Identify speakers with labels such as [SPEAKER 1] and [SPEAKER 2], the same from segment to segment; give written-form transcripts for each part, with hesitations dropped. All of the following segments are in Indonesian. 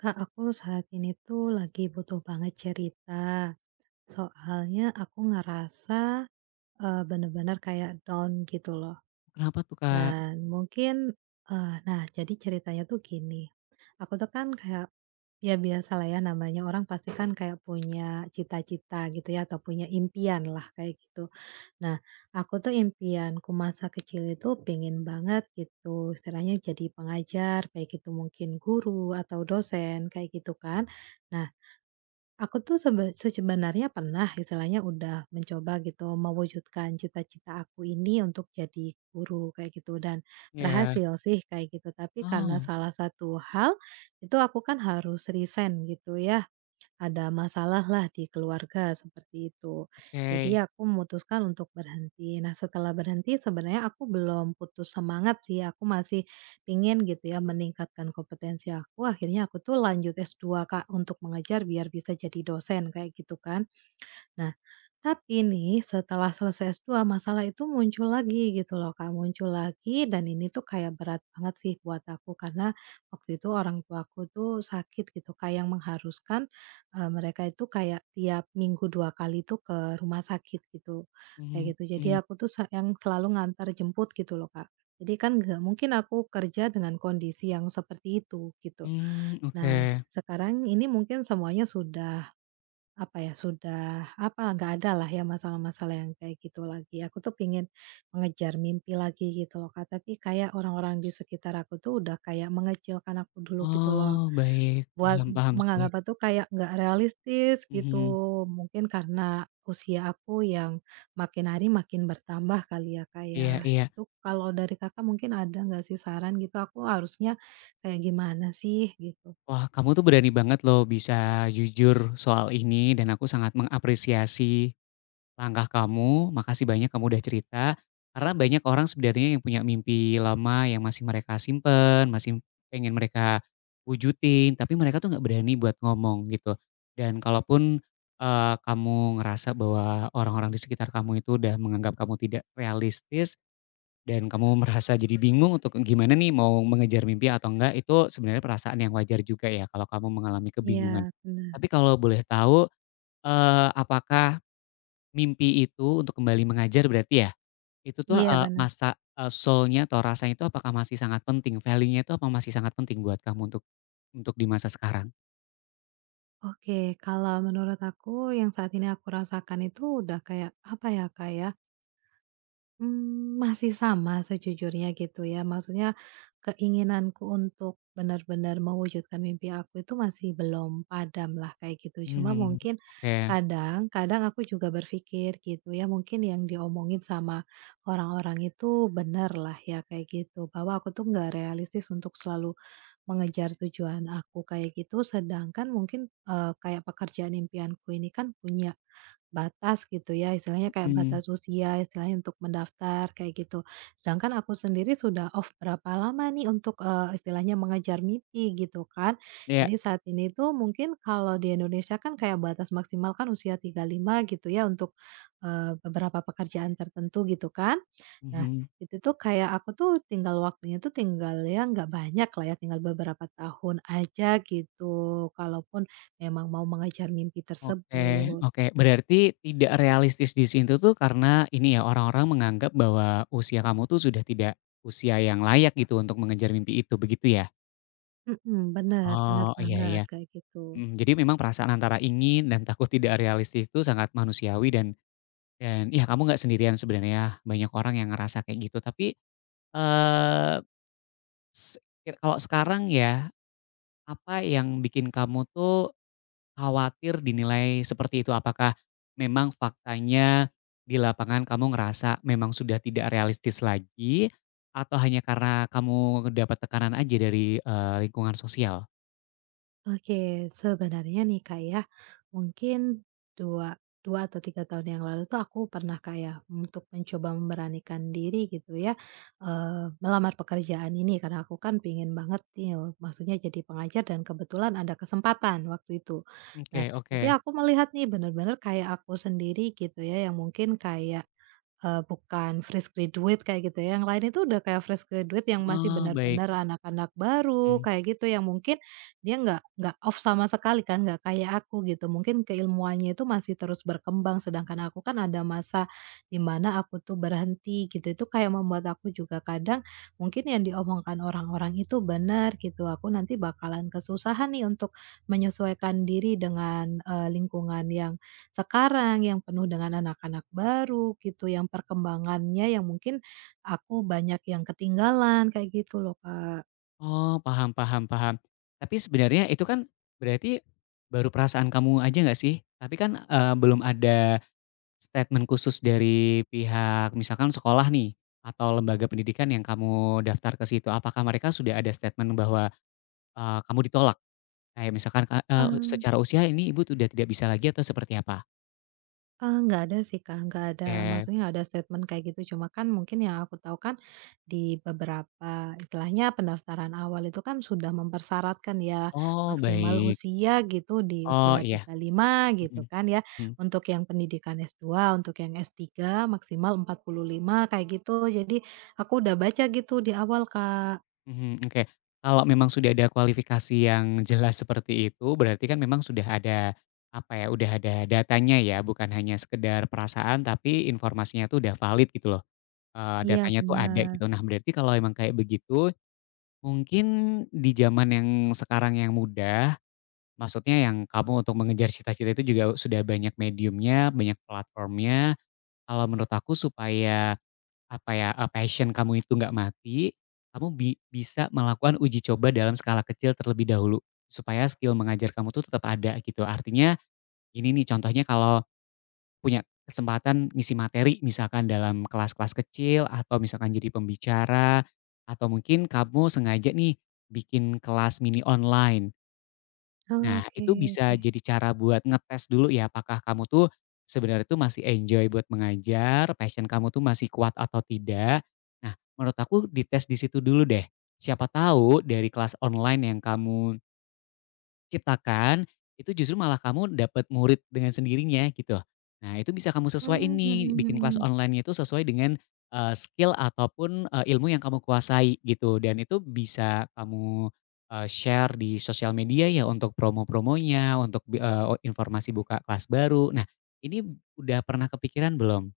[SPEAKER 1] Kak, aku saat ini tuh lagi butuh banget cerita. Soalnya aku ngerasa, bener-bener kayak down gitu loh.
[SPEAKER 2] Kenapa tuh, Kak?
[SPEAKER 1] Dan mungkin, nah jadi ceritanya tuh gini, aku tuh kan kayak, ya biasa lah ya namanya orang pasti kan kayak punya cita-cita gitu ya atau punya impian lah kayak gitu. Nah, aku tuh impianku masa kecil itu pengen banget gitu istilahnya jadi pengajar, kayak gitu mungkin guru atau dosen kayak gitu kan. Nah, aku tuh sebenarnya pernah istilahnya udah mencoba gitu mewujudkan cita-cita aku ini untuk jadi guru kayak gitu dan
[SPEAKER 2] Iya.
[SPEAKER 1] berhasil sih kayak gitu. Tapi karena
[SPEAKER 2] Oh,
[SPEAKER 1] salah satu hal itu aku kan harus resign gitu ya, ada masalah lah di keluarga seperti itu. Jadi
[SPEAKER 2] oke.
[SPEAKER 1] aku memutuskan untuk berhenti. Nah, setelah berhenti sebenarnya aku belum putus semangat sih, aku masih pingin gitu ya meningkatkan kompetensi aku. Akhirnya aku tuh lanjut S2, Kak, untuk mengejar biar bisa jadi dosen kayak gitu kan. Nah, tapi nih setelah selesai S2 masalah itu muncul lagi gitu loh, Kak, muncul lagi dan ini tuh kayak berat banget sih buat aku karena waktu itu orang tuaku tuh sakit gitu, Kak, yang mengharuskan, mereka itu kayak tiap minggu 2 kali tuh ke rumah sakit gitu,
[SPEAKER 2] Mhm
[SPEAKER 1] kayak gitu. Jadi
[SPEAKER 2] mhm.
[SPEAKER 1] aku tuh yang selalu ngantar jemput gitu loh, Kak. Jadi kan nggak mungkin aku kerja dengan kondisi yang seperti itu gitu.
[SPEAKER 2] Mmm, oke.
[SPEAKER 1] Nah, sekarang ini mungkin semuanya sudah apa ya, sudah apa, nggak ada lah ya masalah-masalah yang kayak gitu lagi. Aku tuh pingin mengejar mimpi lagi gitu loh, Kak, tapi kayak orang-orang di sekitar aku tuh udah kayak mengecilkan aku dulu gitu loh.
[SPEAKER 2] Oh, baik.
[SPEAKER 1] Buat
[SPEAKER 2] Paham paham sih.
[SPEAKER 1] menganggap aku tuh kayak nggak realistis gitu.
[SPEAKER 2] Mhm.
[SPEAKER 1] Mungkin karena usia aku yang makin hari makin bertambah kali ya, Kak, ya.
[SPEAKER 2] Iya iya.
[SPEAKER 1] Itu kalau dari Kakak mungkin ada nggak sih saran gitu, aku harusnya kayak gimana sih gitu?
[SPEAKER 2] Wah, kamu tuh berani banget loh bisa jujur soal ini dan aku sangat mengapresiasi langkah kamu. Makasih banyak kamu udah cerita. Karena banyak orang sebenarnya yang punya mimpi lama yang masih mereka simpen, masih pengen mereka wujudin, tapi mereka tuh nggak berani buat ngomong gitu. Dan kalaupun kamu ngerasa bahwa orang-orang di sekitar kamu itu udah menganggap kamu tidak realistis dan kamu merasa jadi bingung untuk gimana nih mau mengejar mimpi atau enggak, itu sebenarnya perasaan yang wajar juga ya kalau kamu mengalami kebingungan.
[SPEAKER 1] Iya, benar.
[SPEAKER 2] Tapi kalau boleh tahu, apakah mimpi itu untuk kembali mengajar berarti ya, itu tuh,
[SPEAKER 1] Iya, benar.
[SPEAKER 2] masa, soul-nya atau rasanya itu apakah masih sangat penting? Value-nya itu apa masih sangat penting buat kamu untuk di masa sekarang?
[SPEAKER 1] Oke, kalau menurut aku yang saat ini aku rasakan itu udah kayak apa ya, Kak, ya, masih sama sejujurnya gitu ya. Maksudnya keinginanku untuk benar-benar mewujudkan mimpi aku itu masih belum padam lah kayak gitu. Cuma
[SPEAKER 2] Mmm,
[SPEAKER 1] mungkin
[SPEAKER 2] oke,
[SPEAKER 1] kadang kadang aku juga berpikir gitu ya, mungkin yang diomongin sama orang-orang itu benar lah ya kayak gitu, bahwa aku tuh nggak realistis untuk selalu mengejar tujuan aku kayak gitu, sedangkan mungkin, kayak pekerjaan impianku ini kan punya batas gitu ya, istilahnya kayak
[SPEAKER 2] mhm,
[SPEAKER 1] batas usia, istilahnya untuk mendaftar kayak gitu. Sedangkan aku sendiri sudah off berapa lama nih untuk, istilahnya mengejar mimpi gitu kan.
[SPEAKER 2] iya,
[SPEAKER 1] Jadi saat ini tuh mungkin kalau di Indonesia kan kayak batas maksimal kan usia 35 gitu ya untuk, beberapa pekerjaan tertentu gitu kan. Nah,
[SPEAKER 2] mhm,
[SPEAKER 1] itu tuh kayak aku tuh tinggal waktunya tuh tinggal ya nggak banyak lah ya, tinggal beberapa tahun aja gitu, kalaupun memang mau mengejar mimpi
[SPEAKER 2] oke
[SPEAKER 1] tersebut.
[SPEAKER 2] oke. Berarti tidak realistis di situ tuh karena ini ya, orang-orang menganggap bahwa usia kamu tuh sudah tidak usia yang layak gitu untuk mengejar mimpi itu, begitu ya?
[SPEAKER 1] Mhm, bener bener
[SPEAKER 2] Oh, iya
[SPEAKER 1] banget
[SPEAKER 2] iya,
[SPEAKER 1] kayak gitu.
[SPEAKER 2] mhm, jadi memang perasaan antara ingin dan takut tidak realistis itu sangat manusiawi dan ya kamu nggak sendirian sebenarnya, ya, banyak orang yang ngerasa kayak gitu. Tapi, eee, se kir kalau sekarang ya, apa yang bikin kamu tuh khawatir dinilai seperti itu? Apakah memang faktanya di lapangan kamu ngerasa memang sudah tidak realistis lagi, atau hanya karena kamu dapat tekanan aja dari, lingkungan sosial?
[SPEAKER 1] Oke, sebenarnya nih Kak ya, mungkin 2 2 atau 3 tahun yang lalu tuh aku pernah kayak untuk mencoba memberanikan diri gitu ya, melamar pekerjaan ini karena aku kan pingin banget nih, maksudnya jadi pengajar dan kebetulan ada kesempatan waktu itu.
[SPEAKER 2] Oke
[SPEAKER 1] Nah, tapi
[SPEAKER 2] oke.
[SPEAKER 1] aku melihat nih bener-bener kayak aku sendiri gitu ya yang mungkin kayak bukan fresh graduate kayak gitu ya, yang lain itu udah kayak fresh graduate yang masih
[SPEAKER 2] Oh, baik,
[SPEAKER 1] benar-benar anak-anak baru
[SPEAKER 2] mhm.
[SPEAKER 1] kayak gitu, yang mungkin dia nggak off sama sekali kan, nggak kayak aku gitu. Mungkin keilmuannya itu masih terus berkembang, sedangkan aku kan ada masa di mana aku tuh berhenti gitu. Itu kayak membuat aku juga kadang mungkin yang diomongkan orang-orang itu benar gitu, aku nanti bakalan kesusahan nih untuk menyesuaikan diri dengan, lingkungan yang sekarang, yang penuh dengan anak-anak baru gitu, yang perkembangannya yang mungkin aku banyak yang ketinggalan, kayak gitu loh, Kak.
[SPEAKER 2] Oh, paham paham paham. Tapi sebenarnya itu kan berarti baru perasaan kamu aja nggak sih? Tapi kan, belum ada statement khusus dari pihak misalkan sekolah nih, atau lembaga pendidikan yang kamu daftar ke situ. Apakah mereka sudah ada statement bahwa, kamu ditolak? Kayak misalkan, secara usia ini ibu sudah tidak bisa lagi atau seperti apa?
[SPEAKER 1] Nggak ada sih, Kak, nggak ada
[SPEAKER 2] Oke.
[SPEAKER 1] maksudnya nggak ada statement kayak gitu, cuma kan mungkin yang aku tahu kan di beberapa istilahnya pendaftaran awal itu kan sudah mempersyaratkan ya
[SPEAKER 2] Oh,
[SPEAKER 1] maksimal
[SPEAKER 2] baik.
[SPEAKER 1] usia gitu di
[SPEAKER 2] Oh,
[SPEAKER 1] usia
[SPEAKER 2] iya.
[SPEAKER 1] 35 gitu
[SPEAKER 2] Mhm
[SPEAKER 1] kan ya,
[SPEAKER 2] mhm.
[SPEAKER 1] untuk yang pendidikan S2, untuk yang S3 maksimal 45 kayak gitu. Jadi aku udah baca gitu di awal, Kak.
[SPEAKER 2] Mhm, oke. Kalau memang sudah ada kualifikasi yang jelas seperti itu, berarti kan memang sudah ada, apa ya, udah ada datanya ya, bukan hanya sekedar perasaan, tapi informasinya tuh udah valid gitu loh,
[SPEAKER 1] Iya,
[SPEAKER 2] datanya tuh ada
[SPEAKER 1] bener.
[SPEAKER 2] gitu. Nah, berarti kalau emang kayak begitu, mungkin di zaman yang sekarang yang mudah, maksudnya yang kamu untuk mengejar cita-cita itu juga sudah banyak mediumnya, banyak platformnya, kalau menurut aku supaya apa ya, passion kamu itu nggak mati, kamu bisa melakukan uji coba dalam skala kecil terlebih dahulu, supaya skill mengajar kamu tuh tetap ada gitu. Artinya ini nih contohnya kalau punya kesempatan ngisi materi misalkan dalam kelas-kelas kecil atau misalkan jadi pembicara, atau mungkin kamu sengaja nih bikin kelas mini online. Nah,
[SPEAKER 1] Oke,
[SPEAKER 2] itu bisa
[SPEAKER 1] oke.
[SPEAKER 2] jadi cara buat ngetes dulu ya, apakah kamu tuh sebenarnya tuh masih enjoy buat mengajar, passion kamu tuh masih kuat atau tidak. Nah, menurut aku dites di situ dulu deh. Siapa tahu dari kelas online yang kamu ciptakan, itu justru malah kamu dapat murid dengan sendirinya gitu. Nah itu bisa kamu sesuaiin
[SPEAKER 1] Mmm,
[SPEAKER 2] nih,
[SPEAKER 1] mhm,
[SPEAKER 2] bikin kelas
[SPEAKER 1] mhm.
[SPEAKER 2] online itu sesuai dengan, skill ataupun, ilmu yang kamu kuasai gitu dan itu bisa kamu, share di sosial media ya untuk promo-promonya, untuk informasi buka kelas baru. Nah ini udah pernah kepikiran belum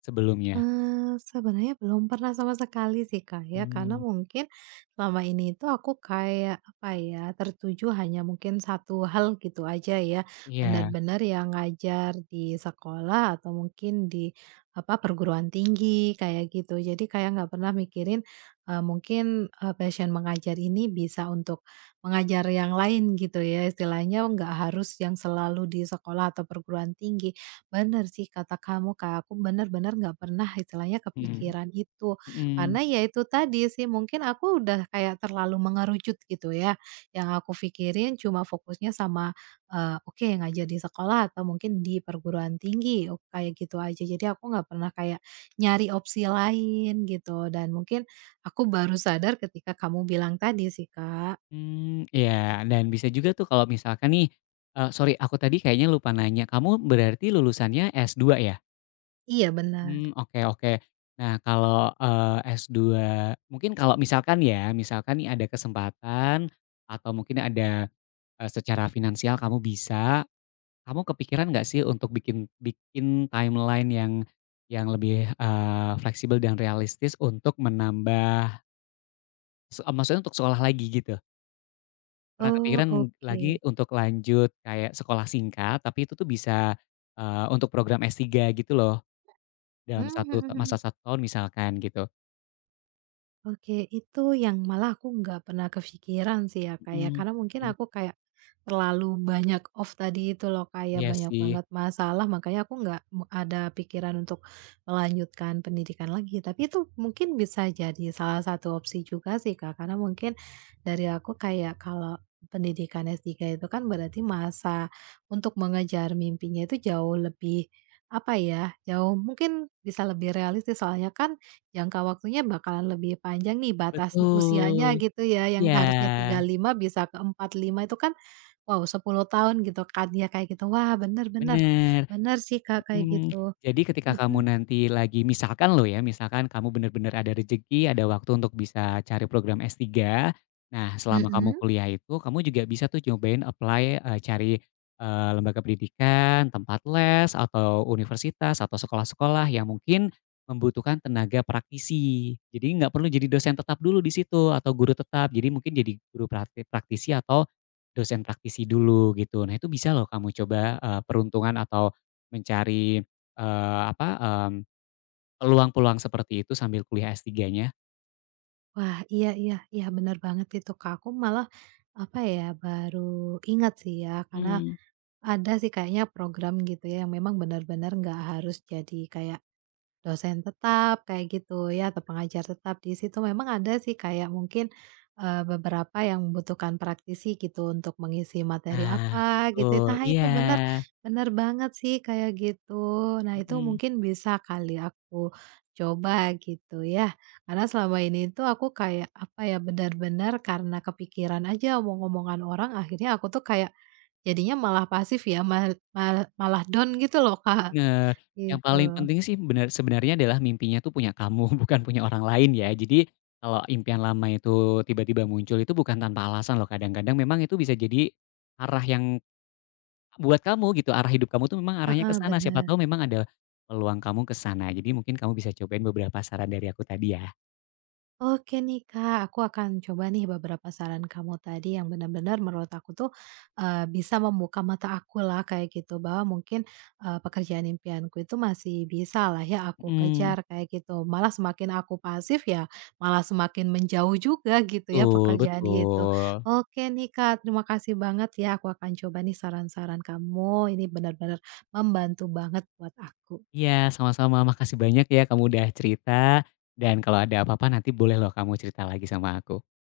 [SPEAKER 2] sebelumnya?
[SPEAKER 1] Sebenarnya belum pernah sama sekali sih, Kak, ya, karena
[SPEAKER 2] Mmm,
[SPEAKER 1] mungkin selama ini itu aku kayak, apa ya, tertuju hanya mungkin satu hal gitu aja ya,
[SPEAKER 2] iya,
[SPEAKER 1] benar-benar yang ngajar di sekolah atau mungkin di, apa, perguruan tinggi kayak gitu. Jadi kayak nggak pernah mikirin, mungkin, passion mengajar ini bisa untuk mengajar yang lain gitu ya, istilahnya nggak harus yang selalu di sekolah atau perguruan tinggi. Bener sih kata kamu, Kak, aku bener-bener nggak pernah istilahnya
[SPEAKER 2] mhm,
[SPEAKER 1] kepikiran itu.
[SPEAKER 2] mhm.
[SPEAKER 1] Karena ya itu tadi sih, mungkin aku udah kayak terlalu mengerucut gitu ya. Yang aku pikirin cuma fokusnya sama, oke ngajar di sekolah atau mungkin di perguruan tinggi, o kayak gitu aja. Jadi aku nggak pernah kayak nyari opsi lain gitu dan mungkin aku baru sadar ketika kamu bilang tadi sih, Kak.
[SPEAKER 2] Mmm, iya, dan bisa juga tuh kalau misalkan nih, sorry aku tadi kayaknya lupa nanya, kamu berarti lulusannya S2 ya?
[SPEAKER 1] Iya, benar.
[SPEAKER 2] Mmm, oke oke. Nah kalau, S2 mungkin kalau misalkan ya, misalkan nih ada kesempatan atau mungkin ada, secara finansial kamu bisa, kamu kepikiran nggak sih untuk bikin bikin timeline yang lebih, fleksibel dan realistis untuk menambah maksudnya untuk sekolah lagi gitu? Pernah
[SPEAKER 1] Oh,
[SPEAKER 2] kepikiran lagi
[SPEAKER 1] oke.
[SPEAKER 2] untuk lanjut kayak sekolah singkat, tapi itu tuh bisa, untuk program S3 gitu loh, dalam satu ta masa satu tahun misalkan gitu.
[SPEAKER 1] Oke, itu yang malah aku nggak pernah kepikiran sih ya, Kak, ya.
[SPEAKER 2] Mhm
[SPEAKER 1] Karena mungkin
[SPEAKER 2] mhm.
[SPEAKER 1] aku kayak terlalu banyak off tadi itu loh, kayak
[SPEAKER 2] Iya
[SPEAKER 1] banyak
[SPEAKER 2] sih,
[SPEAKER 1] banget masalah, makanya aku nggak ada pikiran untuk melanjutkan pendidikan lagi. Tapi itu mungkin bisa jadi salah satu opsi juga sih, Kak, karena mungkin dari aku kayak kalau pendidikan S3 itu kan berarti masa untuk mengejar mimpinya itu jauh lebih, apa ya, jauh mungkin bisa lebih realistis soalnya kan jangka waktunya bakalan lebih panjang nih batas usianya
[SPEAKER 2] betul.
[SPEAKER 1] gitu ya, yang
[SPEAKER 2] Iya,
[SPEAKER 1] harusnya 35 bisa ke 45 itu kan, wow 10 tahun gitu kan ya kayak gitu. Wah, bener bener,
[SPEAKER 2] bener.
[SPEAKER 1] sih Kak kayak
[SPEAKER 2] Mhm,
[SPEAKER 1] gitu.
[SPEAKER 2] jadi ketika kamu
[SPEAKER 1] Mhm,
[SPEAKER 2] nanti lagi misalkan loh ya, misalkan kamu benar-benar ada rezeki, ada waktu untuk bisa cari program S3. Nah, selama kamu
[SPEAKER 1] mhm.
[SPEAKER 2] kuliah itu, kamu juga bisa tuh nyobain apply, cari, lembaga pendidikan, tempat les, atau universitas, atau sekolah-sekolah yang mungkin membutuhkan tenaga praktisi. Jadi nggak perlu jadi dosen tetap dulu di situ atau guru tetap, jadi mungkin jadi guru prakti praktisi atau dosen praktisi dulu gitu. Nah, itu bisa loh kamu coba, peruntungan atau mencari, apa, mmm, peluang-peluang seperti itu sambil kuliah S3-nya.
[SPEAKER 1] Wah, iya iya iya bener banget itu Kak, aku malah, apa ya, baru ingat sih ya karena
[SPEAKER 2] Mmm.
[SPEAKER 1] ada sih kayaknya program gitu ya yang memang benar-benar nggak harus jadi kayak dosen tetap kayak gitu ya atau pengajar tetap di situ memang ada sih kayak mungkin, beberapa yang membutuhkan praktisi gitu untuk mengisi materi
[SPEAKER 2] Nah,
[SPEAKER 1] apa gitu.
[SPEAKER 2] betul,
[SPEAKER 1] Nah
[SPEAKER 2] iya,
[SPEAKER 1] itu bener, bener banget sih kayak gitu. Nah itu
[SPEAKER 2] mhm,
[SPEAKER 1] mungkin bisa kali aku coba gitu ya. Karena selama ini tuh aku kayak apa ya, benar-benar karena kepikiran aja omong-omongan orang akhirnya aku tuh kayak jadinya malah pasif ya mal mal malah down gitu loh, Kak,
[SPEAKER 2] bener. Yang
[SPEAKER 1] gitu.
[SPEAKER 2] paling penting sih bener sebenarnya adalah mimpinya tuh punya kamu, bukan punya orang lain ya. Jadi kalau impian lama itu tiba-tiba muncul itu bukan tanpa alasan loh, kadang-kadang memang itu bisa jadi arah yang buat kamu gitu, arah hidup kamu tuh memang arahnya ke
[SPEAKER 1] Heeh,
[SPEAKER 2] sana, siapa
[SPEAKER 1] bener.
[SPEAKER 2] tahu memang ada peluang kamu ke sana. Jadi mungkin kamu bisa cobain beberapa saran dari aku tadi ya.
[SPEAKER 1] Oke nih Kak, aku akan coba nih beberapa saran kamu tadi yang benar-benar menurut aku tuh, bisa membuka mata aku lah kayak gitu, bahwa mungkin, pekerjaan impianku itu masih bisa lah ya aku
[SPEAKER 2] Mhm.
[SPEAKER 1] kejar kayak gitu. Malah semakin aku pasif ya, malah semakin menjauh juga gitu ya
[SPEAKER 2] Betul
[SPEAKER 1] pekerjaan itu.
[SPEAKER 2] betul.
[SPEAKER 1] Oke nih Kak, terima kasih banget ya, aku akan coba nih saran-saran kamu, ini benar-benar membantu banget buat aku.
[SPEAKER 2] Iya, sama-sama. Makasih banyak ya kamu udah cerita, dan kalau ada apa-apa nanti boleh loh kamu cerita lagi sama aku.